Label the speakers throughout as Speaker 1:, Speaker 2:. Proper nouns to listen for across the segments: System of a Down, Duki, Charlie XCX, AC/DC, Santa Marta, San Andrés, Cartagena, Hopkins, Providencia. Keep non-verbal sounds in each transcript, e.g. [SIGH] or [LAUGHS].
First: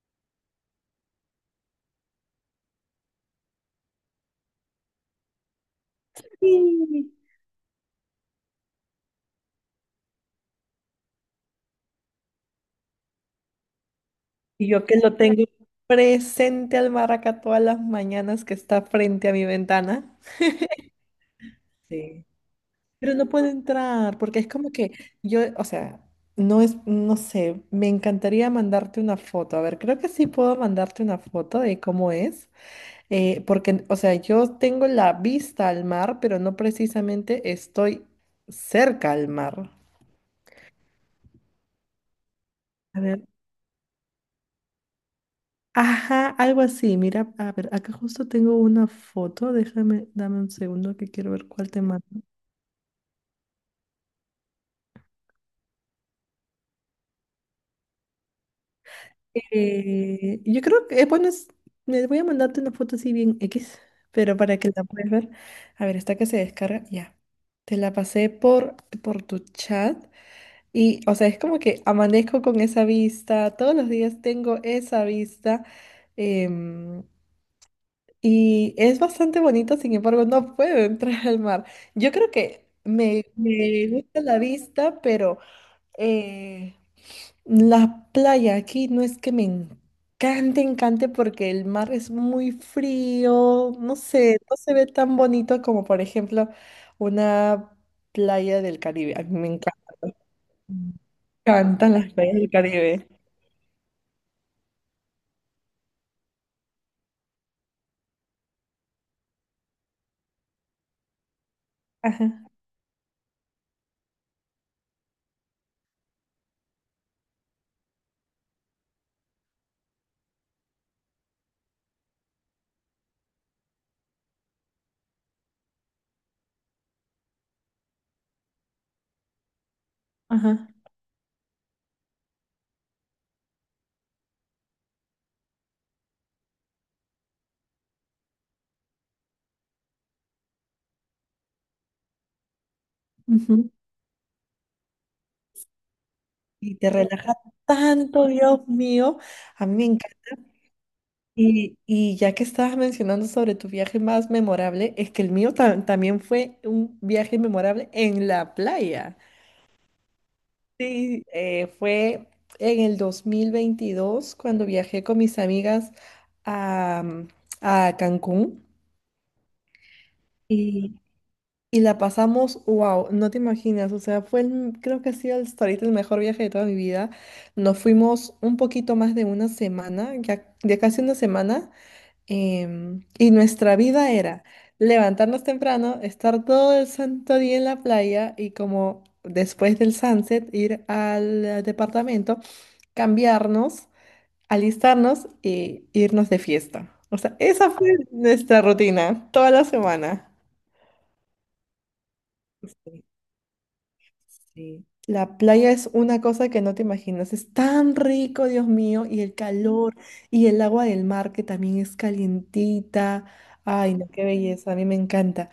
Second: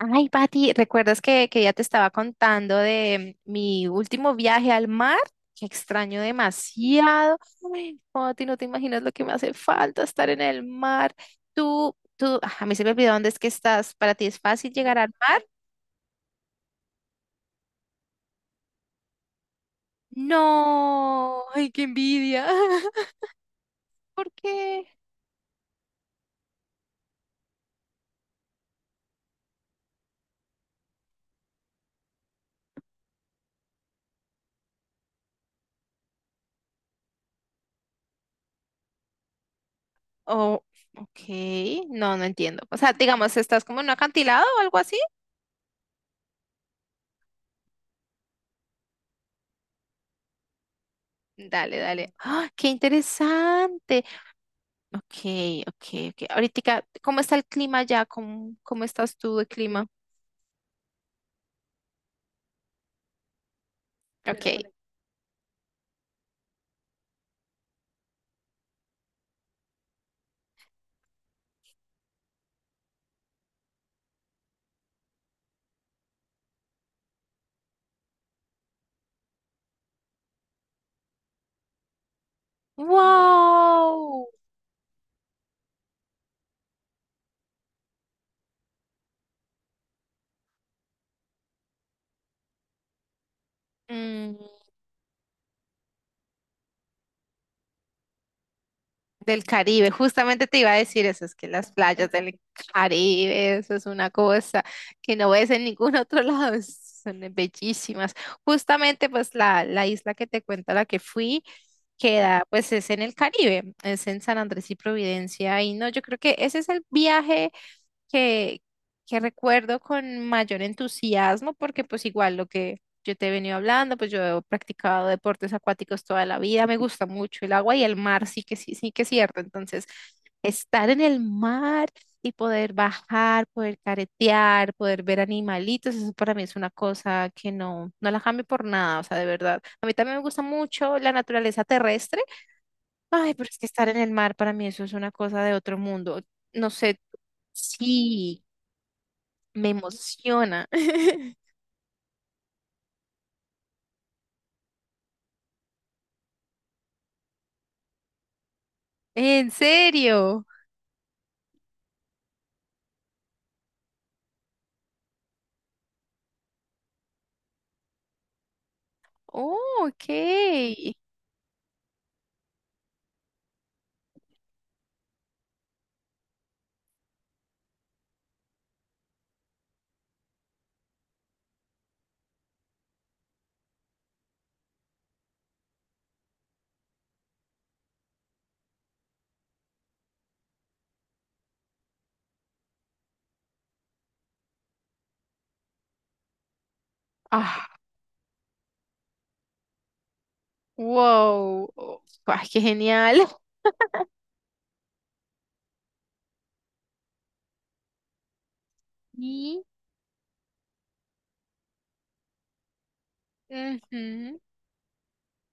Speaker 1: Ay, Pati, ¿recuerdas que ya te estaba contando de mi último viaje al mar? Que extraño
Speaker 2: Sí.
Speaker 1: demasiado. Ay, Pati, no te imaginas lo que me hace falta estar en el mar. A mí se me olvidó dónde es que estás. ¿Para ti es
Speaker 2: Y
Speaker 1: fácil
Speaker 2: yo que
Speaker 1: llegar al
Speaker 2: lo
Speaker 1: mar?
Speaker 2: tengo presente al maraca todas las mañanas que está frente a mi ventana.
Speaker 1: No, ay, qué
Speaker 2: Sí.
Speaker 1: envidia.
Speaker 2: Pero
Speaker 1: [LAUGHS]
Speaker 2: no puedo entrar
Speaker 1: ¿Por
Speaker 2: porque es como
Speaker 1: qué?
Speaker 2: que yo, o sea, no es, no sé, me encantaría mandarte una foto. A ver, creo que sí puedo mandarte una foto de cómo es. Porque, o sea, yo tengo la vista al mar, pero no precisamente estoy cerca al mar.
Speaker 1: Oh, ok, no entiendo. O sea,
Speaker 2: A ver.
Speaker 1: digamos, ¿estás como en un acantilado o algo así?
Speaker 2: Ajá, algo así. Mira, a ver, acá justo tengo una foto. Déjame, dame un segundo que quiero ver cuál
Speaker 1: Dale,
Speaker 2: te mando.
Speaker 1: dale. ¡Ah, qué interesante! Ok, ok, ok. Ahorita, ¿cómo está el clima ya? ¿Cómo estás tú de clima?
Speaker 2: Yo creo que, bueno, me voy a mandarte una foto así bien X, pero
Speaker 1: Ok.
Speaker 2: para que la puedas ver. A ver, esta que se descarga, ya. Te la pasé por tu chat y, o sea, es como que amanezco con esa vista, todos los días tengo esa vista. em, Y es bastante bonito, sin embargo, no puedo [LAUGHS] entrar al mar. Yo creo que me gusta
Speaker 1: ¡Wow!
Speaker 2: la vista, pero eh, la playa aquí no es que me encante, encante, porque el mar es muy frío, no
Speaker 1: Mm,
Speaker 2: sé, no se ve tan bonito como, por ejemplo, una playa del Caribe. A mí
Speaker 1: Del
Speaker 2: me encanta-
Speaker 1: Caribe, justamente te iba a decir eso, es que las
Speaker 2: Encantan
Speaker 1: playas [LAUGHS]
Speaker 2: las playas
Speaker 1: del
Speaker 2: del Caribe.
Speaker 1: Caribe, eso es una cosa que no ves en ningún otro [LAUGHS] lado, son bellísimas. Justamente, pues la isla que te cuento, a la que fui,
Speaker 2: Ajá,
Speaker 1: queda, pues es en el Caribe, es en San Andrés y Providencia, y no, yo creo que ese es el viaje, que, que recuerdo con mayor entusiasmo, porque pues igual lo que yo te he venido hablando, pues yo he practicado deportes acuáticos toda la vida, me gusta mucho el agua y el mar, sí que sí, sí que es cierto. Entonces,
Speaker 2: ajá.
Speaker 1: estar en el mar y poder bajar, poder caretear, poder ver animalitos, eso para mí es una cosa que no, no la cambio por nada, o sea, de verdad. A mí también me gusta mucho la naturaleza terrestre. Ay, pero es que
Speaker 2: Ujú.
Speaker 1: estar en el mar para mí eso es una cosa de otro mundo. No
Speaker 2: Y te
Speaker 1: sé,
Speaker 2: relaja tanto,
Speaker 1: sí,
Speaker 2: Dios mío. A
Speaker 1: me
Speaker 2: mí me encanta.
Speaker 1: emociona. [LAUGHS]
Speaker 2: Y ya que estabas mencionando sobre tu viaje más memorable, es que el mío también fue un viaje memorable en la playa.
Speaker 1: ¿En serio?
Speaker 2: Sí, fue en el 2022 cuando viajé con mis amigas a, a Cancún
Speaker 1: Oh, ok.
Speaker 2: y, y la pasamos, wow, no te imaginas, o sea, creo que ha sido hasta ahorita el mejor viaje de toda mi vida. Nos fuimos un poquito más de una semana, ya, ya casi una semana. Em, y nuestra vida era levantarnos temprano, estar todo el santo día en la playa y como después del sunset ir al departamento, cambiarnos, alistarnos y irnos de fiesta. O sea,
Speaker 1: Ah,
Speaker 2: esa fue nuestra rutina toda la semana.
Speaker 1: wow. Oh, ah, qué
Speaker 2: Sí,
Speaker 1: genial.
Speaker 2: sí. La playa es una cosa que no te imaginas. Es tan rico, Dios mío, y el
Speaker 1: Y,
Speaker 2: calor y el agua del mar que también es calientita. Ay, no, qué
Speaker 1: ujú,
Speaker 2: belleza, a mí me encanta.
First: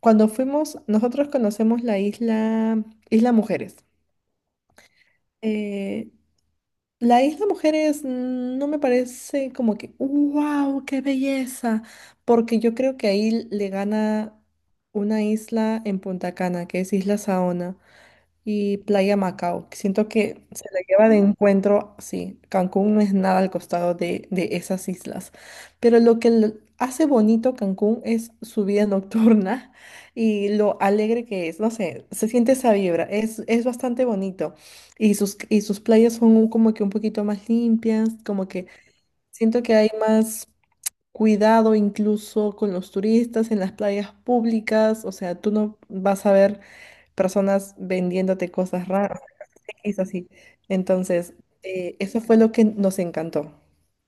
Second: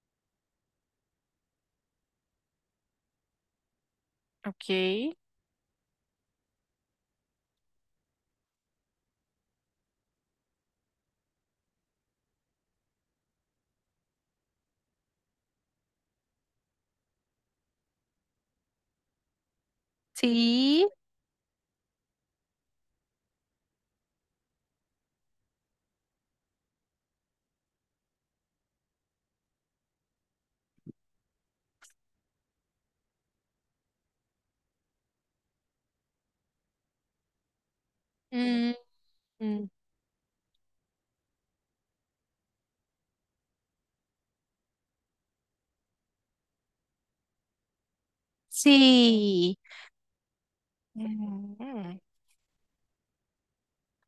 Speaker 2: Cuando fuimos, nosotros conocemos la isla, Isla Mujeres.
Speaker 1: ok.
Speaker 2: Eh, la Isla Mujeres no me parece como que, wow, qué belleza, porque yo creo que ahí le gana una isla en Punta Cana, que es Isla Saona y Playa Macao. Siento que se la
Speaker 1: Sí.
Speaker 2: lleva de encuentro, sí, Cancún no es nada al costado de esas islas, pero lo que lo hace bonito Cancún es su vida [LAUGHS] nocturna y lo alegre que es, no sé, se siente esa vibra, es bastante bonito y sus playas son como que un poquito más limpias, como que
Speaker 1: Mm,
Speaker 2: siento
Speaker 1: mm,
Speaker 2: que hay más... Cuidado incluso con los turistas en las playas públicas, o sea, tú no vas a ver personas vendiéndote cosas raras.
Speaker 1: sí.
Speaker 2: Es así. Entonces,
Speaker 1: Mm.
Speaker 2: eso fue lo que nos encantó.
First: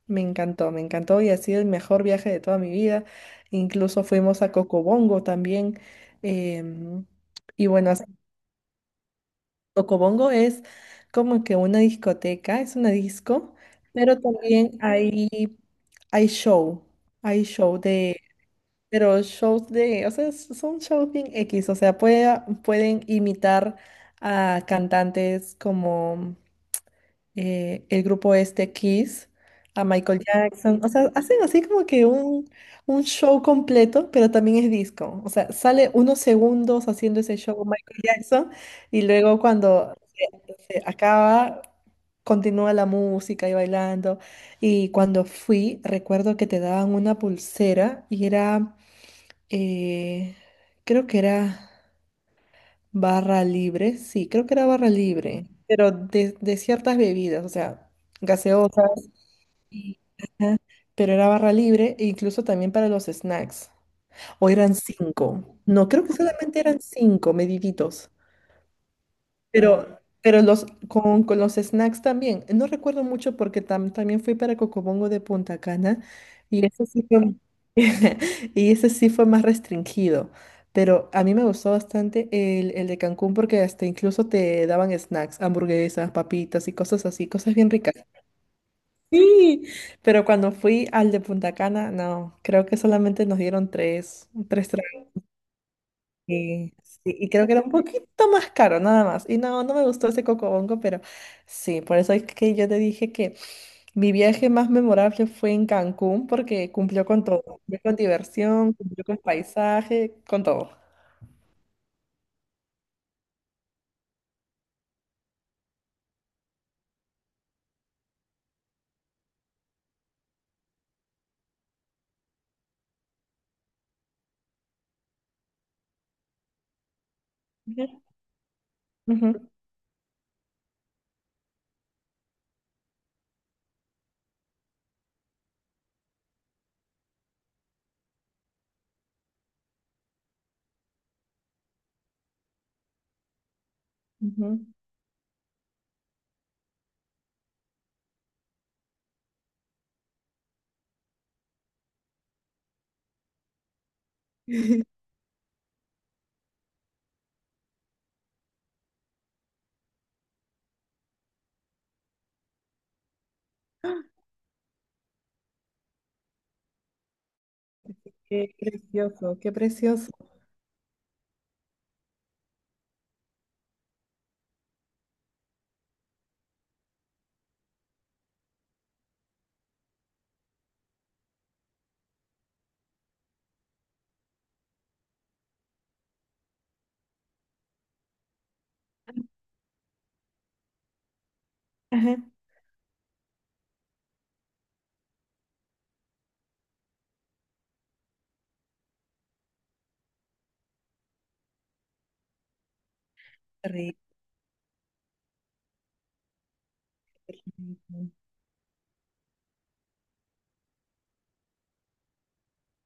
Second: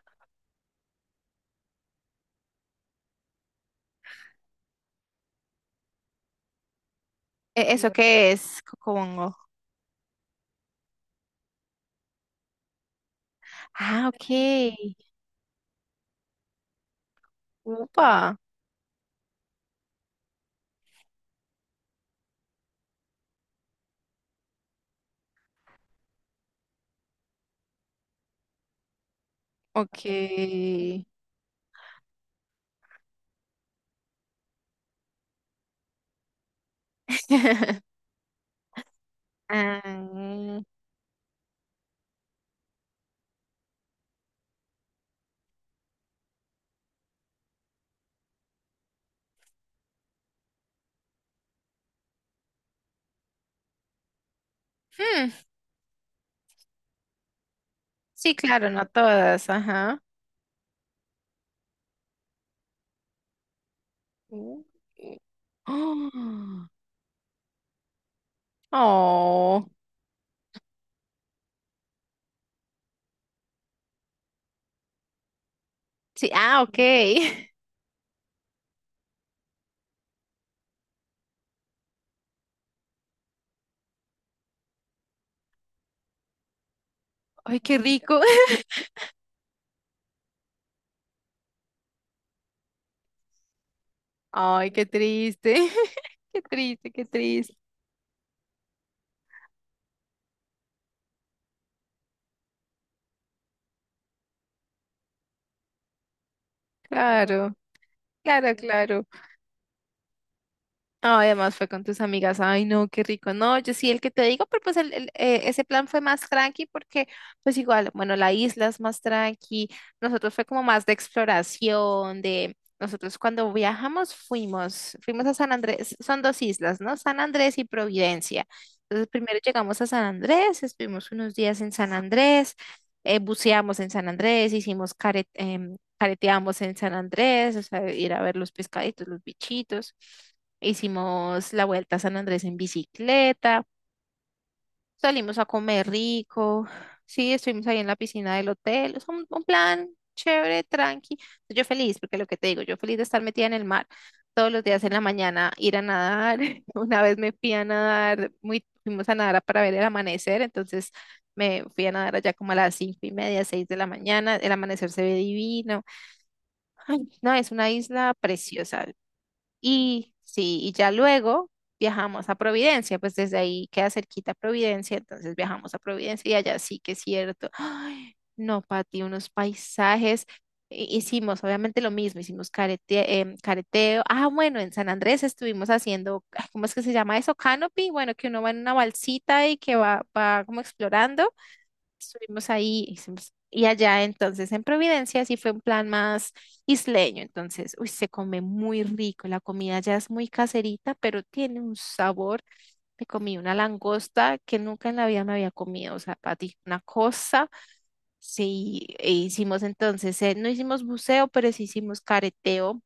Speaker 2: Me encantó, me encantó y ha sido el mejor viaje de toda mi vida. Incluso fuimos a Cocobongo también. em, y
Speaker 1: ¿Eso
Speaker 2: bueno, as-
Speaker 1: qué es, Cocobongo?
Speaker 2: Cocobongo es como que una discoteca, es una disco,
Speaker 1: Ah,
Speaker 2: pero también
Speaker 1: ok.
Speaker 2: hay show, hay show de,
Speaker 1: Upa.
Speaker 2: pero shows de, o sea, son shows bien X, o sea, pueden imitar a cantantes como el grupo este Kiss, a
Speaker 1: Ok.
Speaker 2: Michael Jackson. O sea, hacen así como que un show completo, pero también es disco. O sea, sale unos segundos haciendo ese show
Speaker 1: [LAUGHS]
Speaker 2: Michael Jackson y luego cuando
Speaker 1: Ah,
Speaker 2: se acaba, continúa la música y bailando. Y cuando fui, recuerdo que te daban una pulsera y era, eh, creo que era... Barra libre, sí, creo que era barra
Speaker 1: hmm,
Speaker 2: libre, pero de ciertas bebidas, o sea,
Speaker 1: sí, claro, no
Speaker 2: gaseosas,
Speaker 1: todas.
Speaker 2: y-
Speaker 1: Ajá.
Speaker 2: ajá, pero era barra libre, e incluso también para los snacks. O
Speaker 1: Uh.
Speaker 2: eran cinco. No, creo que solamente
Speaker 1: Oh. [GASPS]
Speaker 2: eran cinco, mediditos.
Speaker 1: Oh,
Speaker 2: Pero los, con los snacks también. No recuerdo mucho porque también fui para Cocobongo de Punta Cana
Speaker 1: sí, ah,
Speaker 2: y
Speaker 1: ok.
Speaker 2: ese sí fue,
Speaker 1: [LAUGHS]
Speaker 2: [LAUGHS] y ese sí fue más restringido. Pero a mí me gustó bastante el de Cancún porque hasta incluso te daban snacks, hamburguesas, papitas y cosas así, cosas
Speaker 1: Ay,
Speaker 2: bien
Speaker 1: qué
Speaker 2: ricas.
Speaker 1: rico. [LAUGHS]
Speaker 2: Sí, pero cuando fui al de Punta Cana, no, creo que solamente nos dieron tres, tres.
Speaker 1: Ay, qué triste. [LAUGHS] Qué
Speaker 2: Sí,
Speaker 1: triste,
Speaker 2: sí,
Speaker 1: qué
Speaker 2: y creo que
Speaker 1: triste.
Speaker 2: era un poquito más caro, nada más. Y no, no me gustó ese cocobongo, pero sí, por eso es que yo te dije que mi viaje más memorable fue en Cancún, porque cumplió con todo.
Speaker 1: Claro,
Speaker 2: Cumplió con
Speaker 1: claro,
Speaker 2: diversión, cumplió
Speaker 1: claro.
Speaker 2: con paisaje, con todo.
Speaker 1: Ah, además fue con tus amigas. Ay, no, qué rico. No, yo sí, el que te digo, pero pues ese plan fue más tranqui porque pues igual, bueno, la isla es más tranqui. Nosotros fue como más de exploración, de nosotros cuando viajamos fuimos, a San Andrés, son dos islas, ¿no? San Andrés y
Speaker 2: Ujú,
Speaker 1: Providencia. Entonces primero
Speaker 2: ujú,
Speaker 1: llegamos a San Andrés, estuvimos unos días en San Andrés, buceamos en San Andrés, hicimos careteamos en San Andrés, o sea, ir a ver los pescaditos, los bichitos. Hicimos la vuelta a San Andrés en bicicleta,
Speaker 2: ujú.
Speaker 1: salimos a comer rico, sí, estuvimos ahí en la piscina del hotel, es un plan chévere, tranqui. Yo feliz, porque lo que te digo, yo feliz de estar metida en el mar todos los días en
Speaker 2: [LAUGHS]
Speaker 1: la mañana, ir a nadar. [LAUGHS] Una vez me fui a nadar, fuimos a nadar para ver el amanecer, entonces me fui a nadar allá como a las 5:30, 6 de la mañana, el amanecer se ve divino. Ay, no, es una isla
Speaker 2: Qué
Speaker 1: preciosa.
Speaker 2: precioso, qué precioso.
Speaker 1: Y sí, y ya luego viajamos a Providencia, pues desde ahí queda cerquita Providencia, entonces viajamos a Providencia y allá sí que es cierto. Ay, no, Pati, unos paisajes. Hicimos obviamente lo mismo, hicimos careteo. Ah, bueno, en San Andrés estuvimos haciendo, ¿cómo es que se llama eso? Canopy, bueno, que uno va en una balsita y que va como explorando.
Speaker 2: Ajá.
Speaker 1: Estuvimos ahí y allá, entonces en Providencia sí fue un plan más isleño, entonces, uy, se come muy rico, la comida ya es muy caserita, pero tiene un sabor. Me comí una
Speaker 2: Rico.
Speaker 1: langosta que nunca en la vida me había comido, o sea, Pati, una cosa. Sí, e hicimos entonces, no hicimos buceo, pero sí hicimos careteo,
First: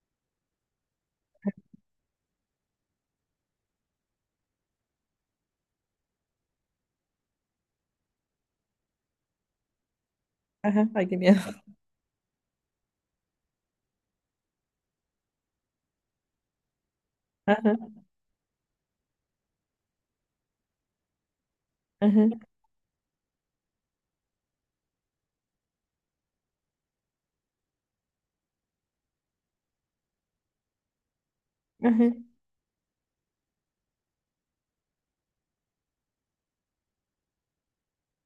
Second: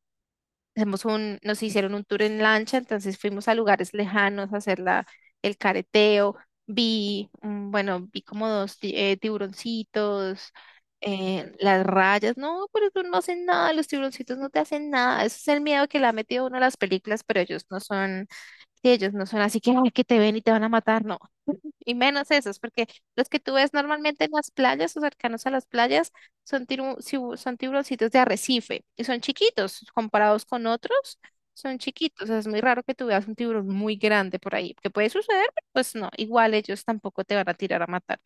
Speaker 1: nos hicieron un tour en lancha, entonces fuimos a lugares lejanos a hacer el careteo. Vi como dos tiburoncitos,
Speaker 2: Ajá, ay, qué miedo.
Speaker 1: las rayas. No, pero eso no hacen nada, los tiburoncitos no te hacen nada. Ese es el miedo que le ha metido uno a las películas, pero ellos
Speaker 2: Ajá,
Speaker 1: no son, sí, ellos no son así que: "Ay, que te ven y te van a matar". No, y
Speaker 2: ajá,
Speaker 1: menos esos, porque los que tú ves normalmente en las playas o cercanos a las playas son tiburoncitos de arrecife y son chiquitos comparados con otros, son
Speaker 2: ajá,
Speaker 1: chiquitos. O sea, es muy raro que tú veas un tiburón muy grande por ahí, que puede suceder, pero pues no, igual ellos tampoco te van a tirar a matar.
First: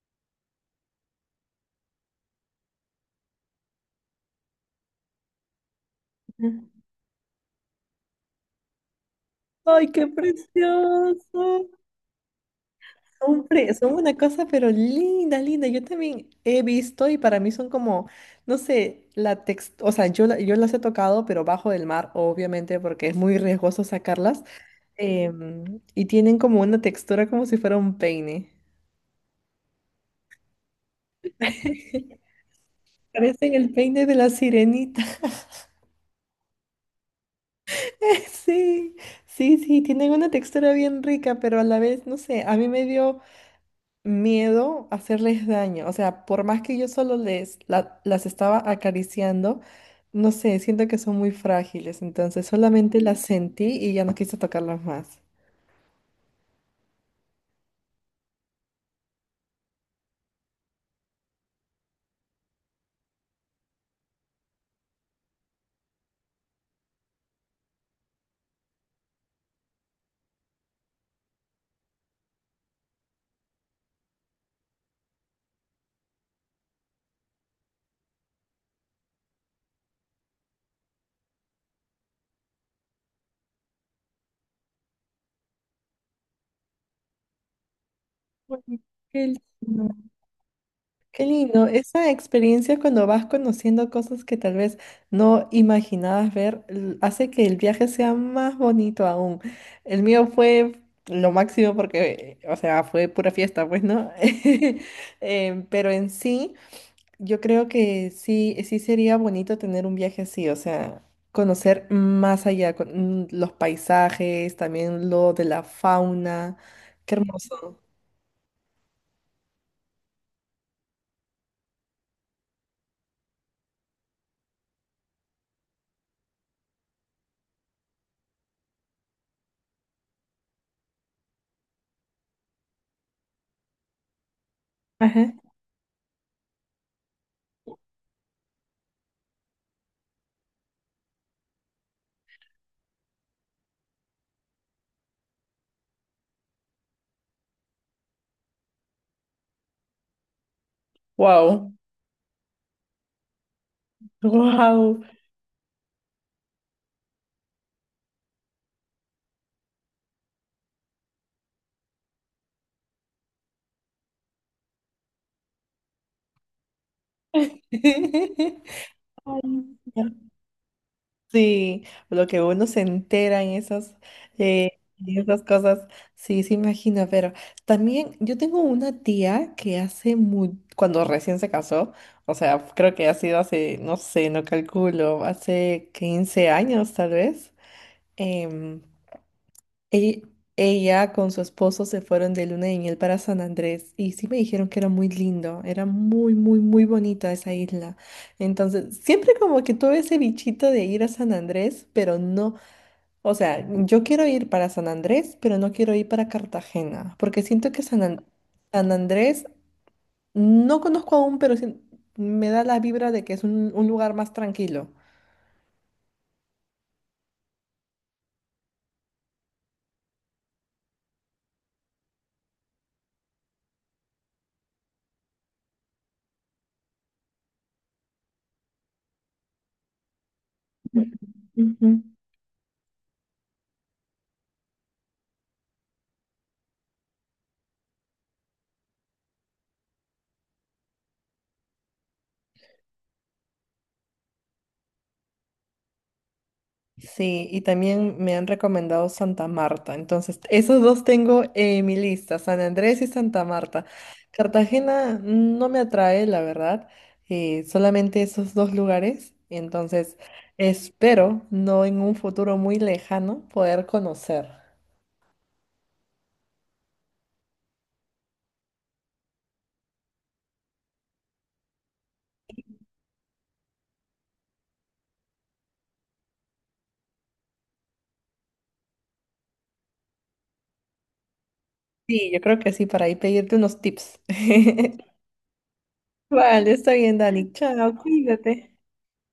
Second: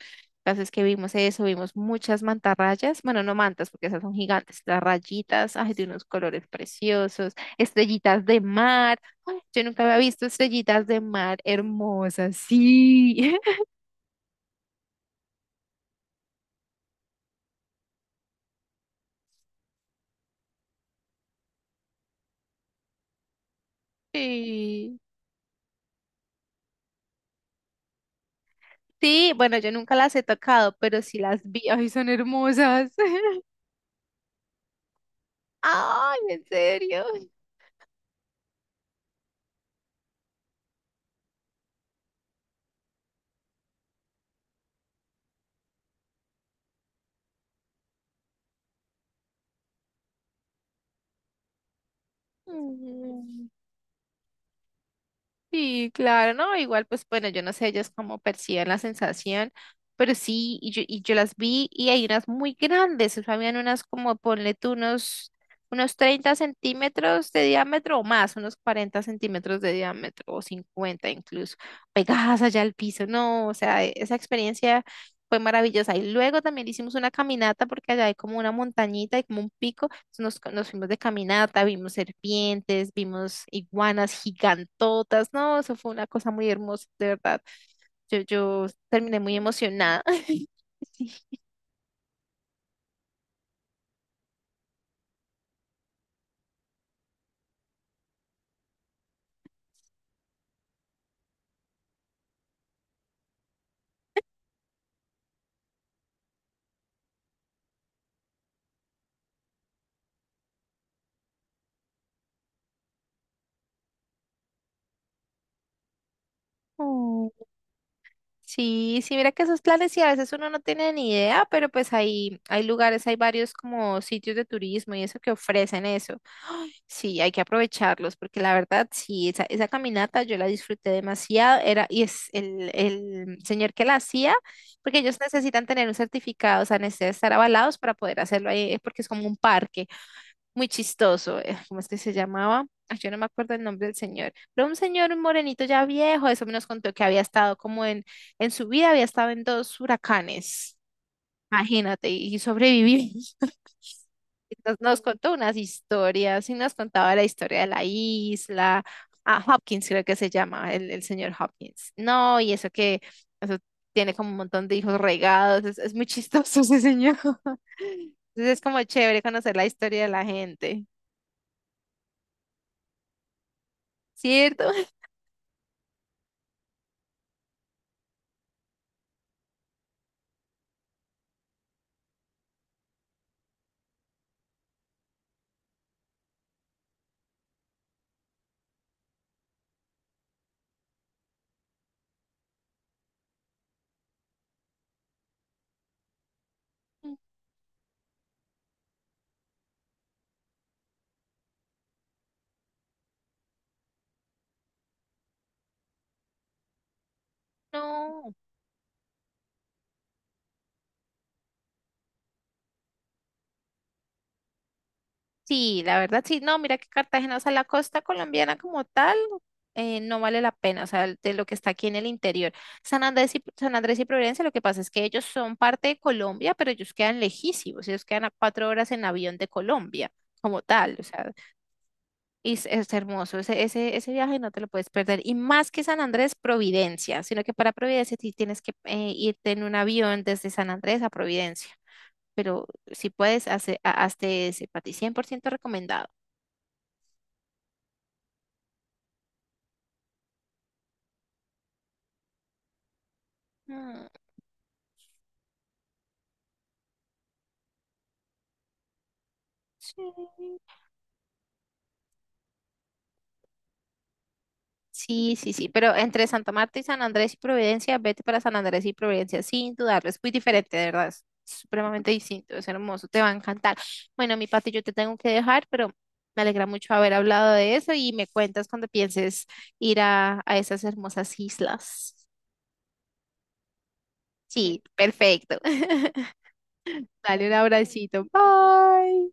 Speaker 1: Entonces que vimos eso, vimos muchas mantarrayas, bueno, no mantas porque esas son gigantes, las rayitas, ay, de unos colores
Speaker 2: ajá.
Speaker 1: preciosos, estrellitas de mar. Ay, yo nunca
Speaker 2: Ay,
Speaker 1: había
Speaker 2: qué
Speaker 1: visto estrellitas de mar
Speaker 2: precioso.
Speaker 1: hermosas, sí. [LAUGHS]
Speaker 2: Hombre, son una cosa, pero linda, linda. Yo también he visto y para mí son como, no sé, o sea, yo, yo las he tocado, pero bajo del mar, obviamente, porque es muy riesgoso sacarlas.
Speaker 1: Sí,
Speaker 2: em, y tienen como una textura como si fuera un peine.
Speaker 1: sí, bueno, yo nunca las he tocado, pero sí las vi. Ay, son
Speaker 2: [LAUGHS]
Speaker 1: hermosas. [LAUGHS]
Speaker 2: Parecen el peine de la sirenita. [LAUGHS]
Speaker 1: Ay, en serio.
Speaker 2: Sí, sí, sí, tienen una textura bien rica, pero a la vez, no sé, a mí me dio miedo a hacerles daño. O sea, por más que yo solo las estaba acariciando, no sé, siento que son muy frágiles. Entonces solamente las
Speaker 1: Mm.
Speaker 2: sentí y ya no quise tocarlas más.
Speaker 1: Sí, claro, no, igual pues bueno, yo no sé ellas cómo perciben la sensación, pero sí, y yo las vi y hay unas muy grandes, o sea, habían unas como, ponle tú unos, 30 centímetros de diámetro o más, unos 40 centímetros de diámetro o 50 incluso, pegadas allá al piso, no, o sea, esa experiencia fue maravillosa. Y luego también hicimos una caminata porque allá hay como una montañita y como un pico nos fuimos de caminata, vimos serpientes, vimos iguanas gigantotas. No, eso fue una cosa muy hermosa, de verdad. Yo,
Speaker 2: Bueno,
Speaker 1: yo terminé
Speaker 2: qué
Speaker 1: muy
Speaker 2: lindo.
Speaker 1: emocionada. [LAUGHS] Sí.
Speaker 2: Qué lindo. Esa experiencia cuando vas conociendo cosas que tal vez no imaginabas ver, hace que el viaje sea más bonito aún. El mío fue lo máximo porque, o sea, fue pura fiesta, pues, ¿no? [LAUGHS] Em, pero en sí. Yo creo que sí, sí sería bonito tener un viaje así, o sea, conocer más allá, los paisajes, también lo de la fauna. Qué
Speaker 1: Oh.
Speaker 2: hermoso.
Speaker 1: Sí, sí, mira que esos planes sí, a veces uno no tiene ni idea, pero pues hay, lugares, hay varios como sitios de turismo y eso que ofrecen eso. Sí, hay que aprovecharlos porque la verdad, sí, esa caminata yo la disfruté demasiado. Era, y es el señor que la hacía, porque ellos
Speaker 2: Ajá.
Speaker 1: necesitan tener un certificado, o sea, necesitan estar avalados para poder hacerlo ahí, porque es como un parque muy chistoso. ¿Cómo es que se llamaba? Ah, yo no me acuerdo el nombre del señor, pero un señor, un morenito ya viejo, eso nos contó que había estado como en su vida, había estado en dos huracanes,
Speaker 2: Wow.
Speaker 1: imagínate, y sobrevivió. Nos
Speaker 2: Wow.
Speaker 1: contó unas historias y nos contaba la historia de la isla. Ah, Hopkins creo que se llama, el señor Hopkins. No, y eso que eso tiene como un montón de hijos regados. Es muy chistoso ese señor. [LAUGHS] Entonces es como
Speaker 2: [LAUGHS]
Speaker 1: chévere conocer la historia de la gente,
Speaker 2: Sí, lo que uno se entera
Speaker 1: ¿cierto?
Speaker 2: en esas cosas, sí, se imagina, pero también yo tengo una tía que hace muy, cuando recién se casó, o sea, creo que ha sido hace, no sé, no calculo, hace 15 años tal vez, em, Ell- Ella, con su esposo se fueron de luna de miel para San Andrés y sí me dijeron que era muy lindo, era muy, muy, muy bonita
Speaker 1: [LAUGHS]
Speaker 2: esa isla. Entonces, siempre como que tuve ese bichito de ir a San Andrés, pero no, o sea, yo quiero ir para San Andrés, pero no quiero ir para Cartagena, porque siento que
Speaker 1: No.
Speaker 2: San Andrés, no conozco aún, pero sí me da la vibra de que es un lugar más tranquilo.
Speaker 1: Sí, la verdad sí, no, mira que Cartagena, o sea, la costa colombiana como tal, no vale la pena, o sea, de lo que está aquí en el interior. San Andrés y Providencia, lo que pasa es que ellos son parte de Colombia, pero ellos quedan lejísimos, ellos quedan a 4 horas en avión de Colombia como tal, o sea,
Speaker 2: Ujú.
Speaker 1: y es hermoso, ese viaje no te lo puedes perder. Y más que San Andrés, Providencia, sino que para Providencia sí tienes que irte en un avión desde San Andrés a Providencia, pero si puedes, hazte ese, para ti 100% recomendado.
Speaker 2: Sí, y también me han recomendado Santa Marta. Entonces, esos dos tengo en mi lista, San Andrés y Santa Marta.
Speaker 1: Mm.
Speaker 2: Cartagena no me atrae, la verdad, solamente esos dos lugares.
Speaker 1: Sí,
Speaker 2: Entonces, espero no en un futuro muy lejano poder conocer.
Speaker 1: sí, sí, sí, pero entre Santa Marta y San Andrés y Providencia, vete para San Andrés y Providencia, sin dudarlo, es muy diferente, de verdad, es supremamente distinto, es hermoso, te va a encantar. Bueno, mi Pati, yo te tengo que dejar, pero me alegra mucho haber hablado de eso y me cuentas cuando pienses ir a esas hermosas islas.
Speaker 2: Sí, yo creo que sí, para ahí pedirte unos tips.
Speaker 1: Sí,
Speaker 2: [LAUGHS]
Speaker 1: perfecto. [LAUGHS]
Speaker 2: Vale, está bien,
Speaker 1: Dale
Speaker 2: Dani.
Speaker 1: un
Speaker 2: Chao,
Speaker 1: abracito,
Speaker 2: cuídate.
Speaker 1: bye.